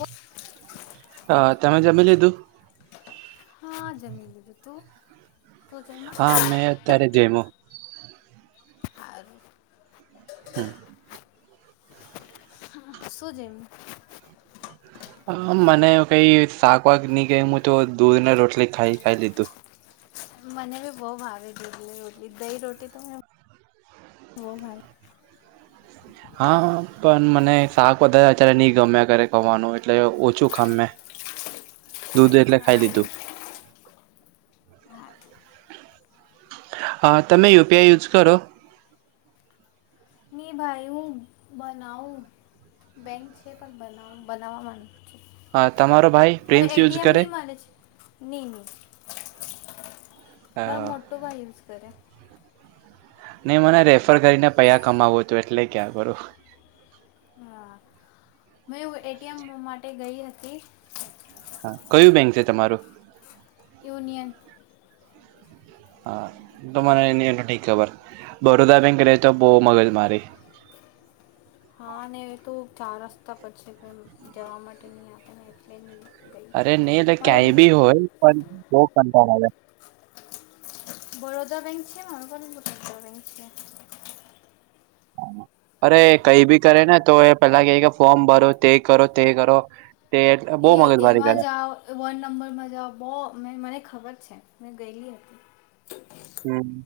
બ હ તમે જમી લીધું. હા જમીલીધું તું તું હા જમ્યા મે અત્યારે જયમો હારું હમ શું જયમુ હ મને કઈ શાક વાક નહી કઈ હું તો દૂધ ને રોટલી ખાઈ ખાઈ લીધું મને બી બહુ ભાવે દૂધ ને રોટલી દહી રોટી તો હું બો ભાવે હા પણ મને શાક વધારે અત્યારે ની ગમયા કરે ખવાનું એટલે ઓછું ખામ મેં દૂધ એટલે ખાઈ હા દીધું હા હા તમે યુ પી આઈ યુઝ કરો ની ભાઈ હું બનાવું બેન્ક છે પણ બનાવું બનાવાનું હા તમારો ભાઈ મરે એ પ્રિન્સ ટી યુઝ એમ કરે ની મલે છે ની ની મારો હા. મોટો ભાઈ યુઝ કરે ની મને રેફર કરીને પૈહા કમાવું હતું એટલે કેયા કરું હા મેં એટીએમ માટે ગઈ હતી હા કયું બેંક છે તમારું યુનિયન હા તો મને [unintelligible] ખબર બડોદરા બેંક રહે તો બહુ મગજ મારી હા ને એ તો ચાર રસ્તા પર છે પણ જવા માટે ની આપે ને એટલે ની અરે ની એટલે કાય બી હોય પણ બો કંટાળ આવે બરોદા બેંક છે મારાં પર [unintelligible] બેંક છે અરે કઈ ભી કરે ને તો એ પેલા કેય કે ફોર્મ ભરો તે કરો તે કરો તે એટલે બો મગજ એ મારી એમાં કરે જાઓ વન નંબરમાં જાઓ બો મે મને ખબર છે મેં ગેયલી હતી હમ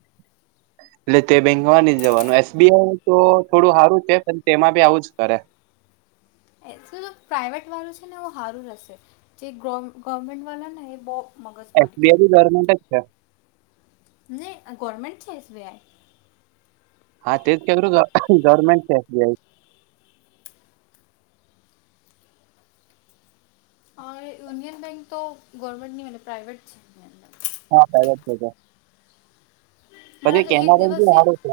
એટલે તે બેંકમાં ની જવાનું એસ બી આઈ તો થોડું હારું છે પણ તેમાં ભી આવું જ કરે એસું પ્રાઇવેટ વાળું છે ને હારું રહેશે જે ગવર્મેન્ટ વાળા ને એ બો એસબીઆઈ બી ગવર્મેન્ટ જ છે ને ગવરમેન્ટ છે એસ બી આઈ હા તે જ [unintelligible] ગવર્મેન્ટ શે S B I Union Bank તો ગવર્મેન્ટ ની પ્રાઇવેટ છે બેન્ક હા પ્રાઇવેટ તે તો મને પછી તો એક કેમેરા દિવસથી જ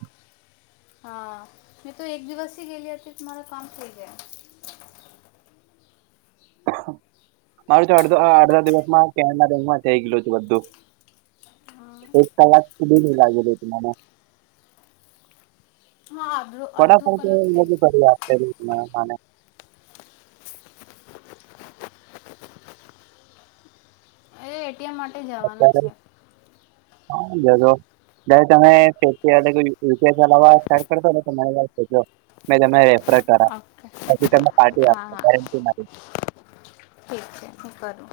[unintelligible] હા મે તો એક દિવસ ગેલી હતી મારાં કામ થઈ ગયા મારું તો અડધ અડધા દિવસમાં કે ના રેંગમાં થઈ ગયલું હતું બધું હા એક કલાક સુધી ની લાગે તને હા બલ વડાપાઉં તો [unintelligible] એ એટીમ મા અત્યારે હ જગ [unintelligible] મે તમે રેફર કરા ઓકે પછી તમે પાર્ટી હા આપો હા ગેરંટી મારી ઠીક છે, હું કરું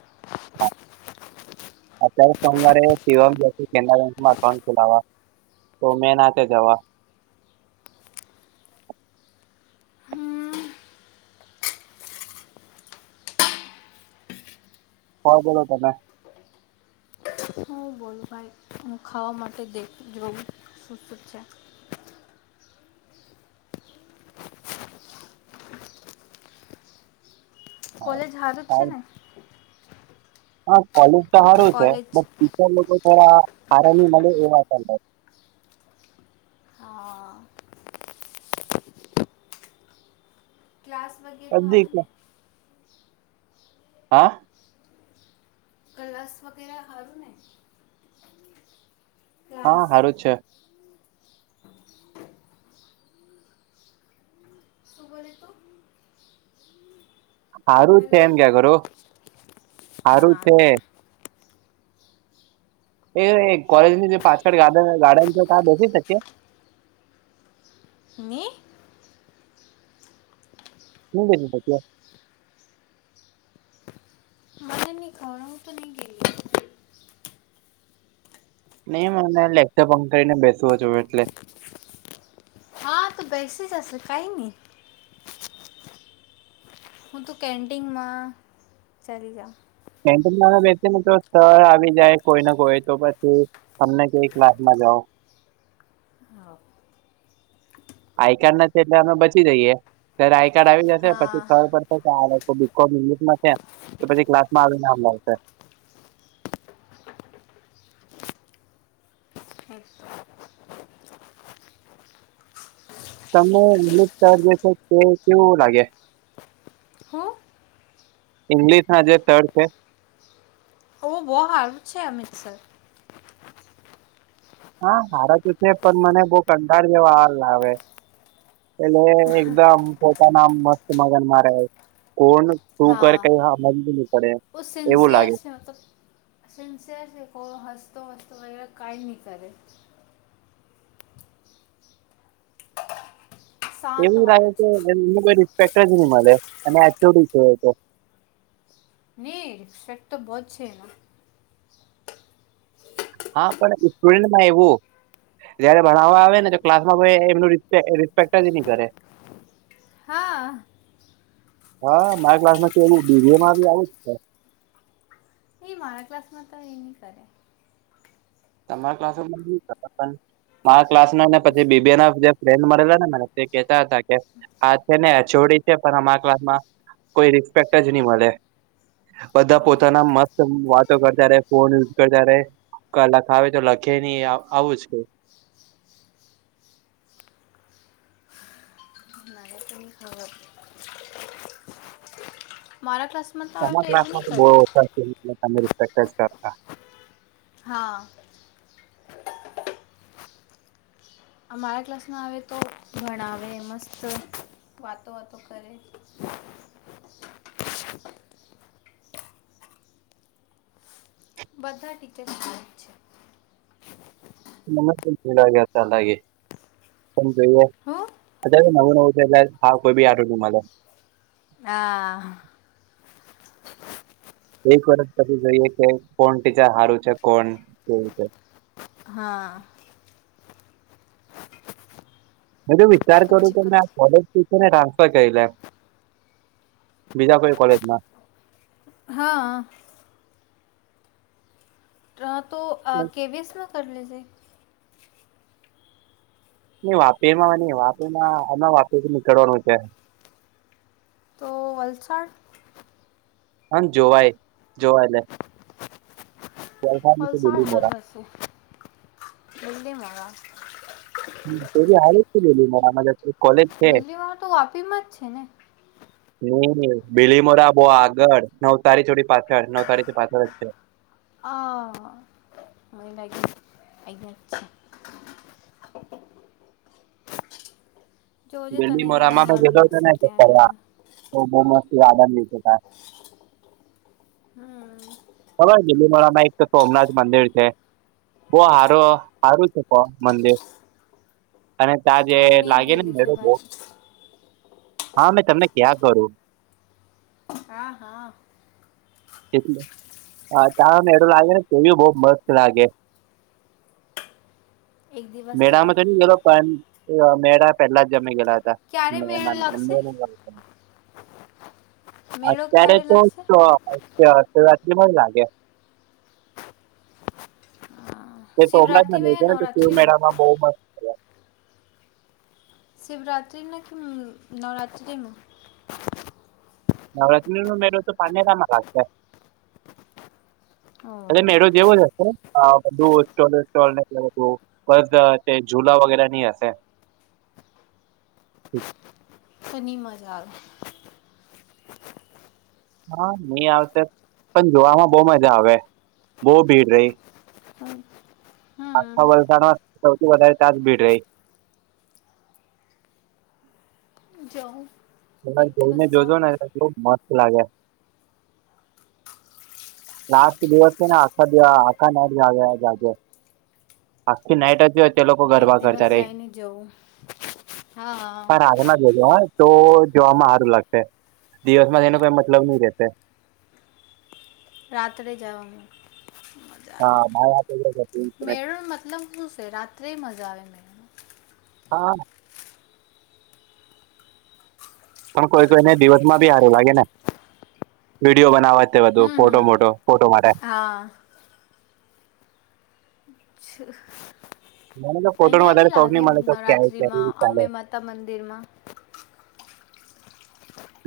અત્યારે સોમવારે સવા કે બેંકમાં અઉન્ટ ખોલાવા તો મેં નાથે જવા હમ, હવા બોલો તમે હું બોલું ભાઈ હું ખાવા માટે દે જોવું શું શું છે. હા કોલેજ હારુ જ છે સારું. ને? હા કોલેજ તો સારું છે બ કોલેજ ટીચર લોકો થોરા સારા ની મળે એવા હા ક્લાસ વગેર હારુ બધી ને? હા ગ્લાસ વગેરે હારું ને? ક્લાસ હા સારું જ છે. શું બોલે તું? સારું છે હેલો એમ ક્યાં કરું સારું હા છે. હા એ કોલેજની જે પાછળ ગાર્ડ ગાર્ડન છે ત્યા બેસી શકીએ? હની [unintelligible] હ નિ ખાડા હું તો ની ગઈ નહી મને લેક્ચર બંધ કરીને બેસું છું એટલે આ તો બેસી રશે કઈ નહી હું તો કેન્ટિનમાં ચાલી જાઉં કેન્ટીનમાં બેસી ને તો સર આવી જાય કોઈને કોઈ તો પછી તમને કેઈ ક્લાસ માં જાઓ. હા આઈ કાર્ડ નથી એટલે અમે બચી જઈએ ત્યારે આઈ કાર્ડ આવી જશે હા પછી ખબર પ આ લોકો બીકોમ ઇંગ્લિશમાં છે તો પછી ક્લાસમાં આવીને અભશે હ [unintelligible] તને અમિત સર જે છે તે કેવું લાગે? હા ઈંગ્લિશ ના જે સર છે. ઓહ બો હારું છે અમિતસર. હા સારા તો છે પણ મને બહુ કંટાળો જેવા હ લાવેે એટલે એકદમ પોતાના મસ્ત મગનમાં રહે. કોણ શું કરે હા કઈ હમજ નહી પડે ઓ એવું સિન્સિયર લાગે. છે મતલબ સિન્સિયર છે કો હસતો વસતો વગેરે કઈ ની કરે શાંત એવું રહે વાળો કે છે એમને કોઈ રિસ્પેક્ટ જ નહી મળે અને આચોડી છે એ તો નને રિફેટ તો બોજ છે એના હા પણ સ્ટુડન્ટમાં એવું. જયારે ભણાવવા આવે ને તો ક્લાસમાં કોઈ એમનું રિસ્પે રિસ્પેક્ટ જ નહી કરે. હા હા મા ક્લાસ કે એવું બડીમાં બી આવ જ છે. એ મારા ક્લાસમાં તો એ ની કરે તમારા ક્લાસ [unintelligible] મારા ક્લાસમાં ને હું પછી બીબ ના જે ફ્રેન્ડ મળેલા ને મને તે કેહેતા હતા કે આ છે ને જોોડી છે પણ અમા ક્લાસમાં કોઈ રિસ્પેક્ટ જ નહી મળે બધા પોતાના મસ્ત વાતો કરતા ર ફોન યુઝ કરતા ર કલા હવે તો લખે નહી આવું જ કે ઘ ના ત ખ મારા ક્લાસમાં તો આવે એના તો એવું ક્લાસમાં નહીં, બહુ કરે ઓછા છે તમે રિસ્પેક્ટ જ કરતા હા અમારા ક્લાસમાં આવે તો ભણાવે મસ્ત વાતો વાતો કરે બધા ટીચર છે. નમસ્તે ખ્યા ચાલાાગે જોઈએ હું અત્યારે નવું નવું છે, એટ હા કોઈ બી આરોગ્યમા હા એક વર્ષ પછી જોઈએ કે કોણ ત હારુ છે, કોણ કેવું છે. હા વિચાર કરુ પછી કે આ પછી કોલેજ ટ્રાન્સફર કરી લે બીજા કોઈ કોલેજમા હા. હા તો કર લેજે. ની વાપીમાં ની વાપીમાં અમણા વાપીથી નીકળવાનું છે. તો વલસાડ હ જોવાય જોવા એટલે વલસાડની તો બીલીમોરા [unintelligible] હ તેવી આવે તો વાપીમાં જ છેને [inaudible] હમ બીલી મોરા બો આગળ નવતારી છોડી પાછળ નવસારીથી પાછળ જ છે. અ મને લાગે અયાજ છે. છે જોજે તને જ્યાં બીલીમોરામાં મેં સારું ગેતો હતો ને લાગશે તો ત્યાં જજે બોઉ મસ્તી હમ્મ ખબર બીલીમોરામાં એક તો સોમનાથ મંદિર છે. બો હારો હારુ છે, મંદિર અને ત્યાં જે હા હું નહીં લાગે ને ગયેલી મેળો છું બો ભાઈ હા મેં તમને ક્યાં કરુ હા હા‌ એટલે અ તા મેળુ લાગે બોઉ મસ્ત લાગે. એક દિવસ જાઉં મેળામાં તો ની ગલો પણ મેળા પેલા અમે ગેલા હતા. ક્યારે મેળો મે લાગશે મેળો અત્યારે ક્યારે તો લાગશે શિવરાતિ પણ જ લાગે. હા, એ તો શિવરાત્રિમાં યા નવરાત્રિમાં શિવમેળામા બોઉ મસ્ત શિવરાત્રિમાં કેમ નવરાત્રિમા નવરાત્રી નું મેળો તો પાનેરામાં લાગે. અરે ઓહ મેળો જેવો જે [unintelligible] તે ઝુલા વગેરે ની હશે. તોની મજા આવે હા ની આવતે પણ જોવામાં બો મજા આવે. બો ભીડ રેય. હમ્મ આખા વલસાડમાં સૌથી વધારે તાજ ભીડ રેય. જાહુ [unintelligible] જોઈને જોજો ને કેટલુંક મસ્ત લાગે લાસ્ટ દિવસે ને આખા [unintelligible] આખા નાડી જાગ્યા જાગ્યા. આખી નાઈટ અજત તે લોકો એક ગરબા કરતા દિવસ રેય જઈને જવું હા પણ રાતના જોજો હ. તો જોવામાં હારું લાગશે દિવસમાં તેનો કઈ મતલબ ની રેશે. રાત્રે જવાનું ખુબ મજા આવે હા બાર વાગે મેળોમત રમુસે રાત્રેય મજા આવે ને. હા. પણ કોઈ કોઈ દિવસમાં બી હારું વાગે ને. વિડીયો બનાવવાથી તે બધું હમ ફોટો હમ મોટો ફોટો માટે હા મને તો ફોટો નો અહીંયા ભી વધારે શોખ લાગે નહીં મને તો ક્યાંય ક્યાંય નવરાત્રિમાં ચાલે અમ્બે માતા મંદિરમાં.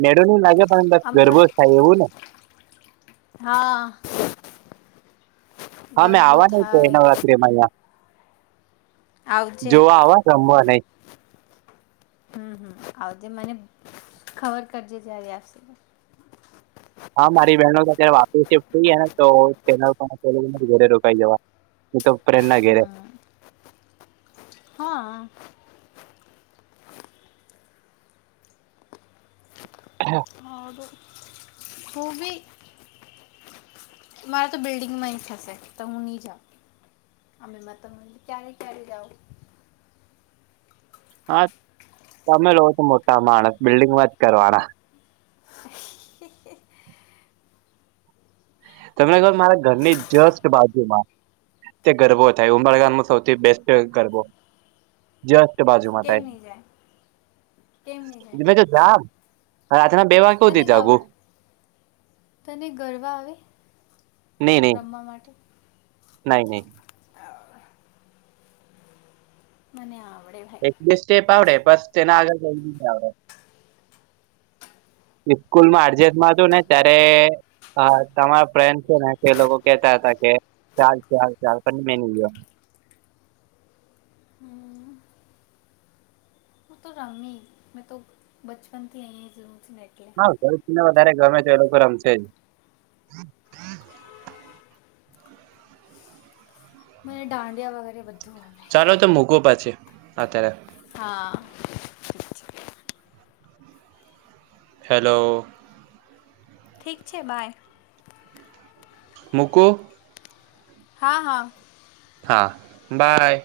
મેડો નું લાગે પણ બસ અંબે ગરબો જ માતા થાય એવું ને? હા. હા મેં ગરબો આવાનુ છે થાય નવરાત્રી. જેમલા આવજે જોવા આવા રમવા નહીં. હમ હમ આવજે મને ખબર કરજે જ્યારે આવશે ત્યારે. હા મારી બહેનો તો અત્યારે વાપસફ્ટ થઈ ને તો ચનલ ઘરે રોકાઈ જવા. ત તો પ્રેન્ ના ગેરે હમ હા. હા. આરુ ખૂબી. મારે તો બિલ્ડિંગમાં થશે તો હું નહી જાઉ. અમે મતા મા ક્યારે ક્યારે જાાવ. હા તમે લો છો મોટા માણસ બિલ્ડિંગમાં જ કરવાના [inaudible] તમને કહો મારા ઘરની જસ્ટ બાજુ માં. તે ગરબો થાય ઉબરગામ ન સૌથી બેસ્ટ ગરબો જ તે બાજુમાં કેમ થાય. નહીં જાય કેમ નહીં જાય રામ રાતના બે વાગે તને સુધી જાગું. ગવડ તને ગરવા આવે. નહી નહી રમવા માટે નહી નહી. [unintelligible] મને આવડે. એક ભાઈ બેસ સ્ટેપ આવડે બસ તેને આગળ કઈ નહિ આવડે. ઈસ્કૂલ માં અરજત માં હતું ને ત્યારે હા તમારા ફ્રેન્ડ છે ને તે લોકો કેતા હતા કે ચાલ ચાલ ચાલ પણ મેની ગયો. હું તો રંમી મેં તો બચપનથી આહી હ જરૂરથી લકે આ ગલશ ને વધારે ગમે તો એ લોકો રમશે જ મને દાંડિયા વગેરે બધું આવે ચાલો તો મૂકો પાછે અત્યારે હા. હેલો. ઠીક છે બાય. મૂકુ. હા. હા. હા બાય.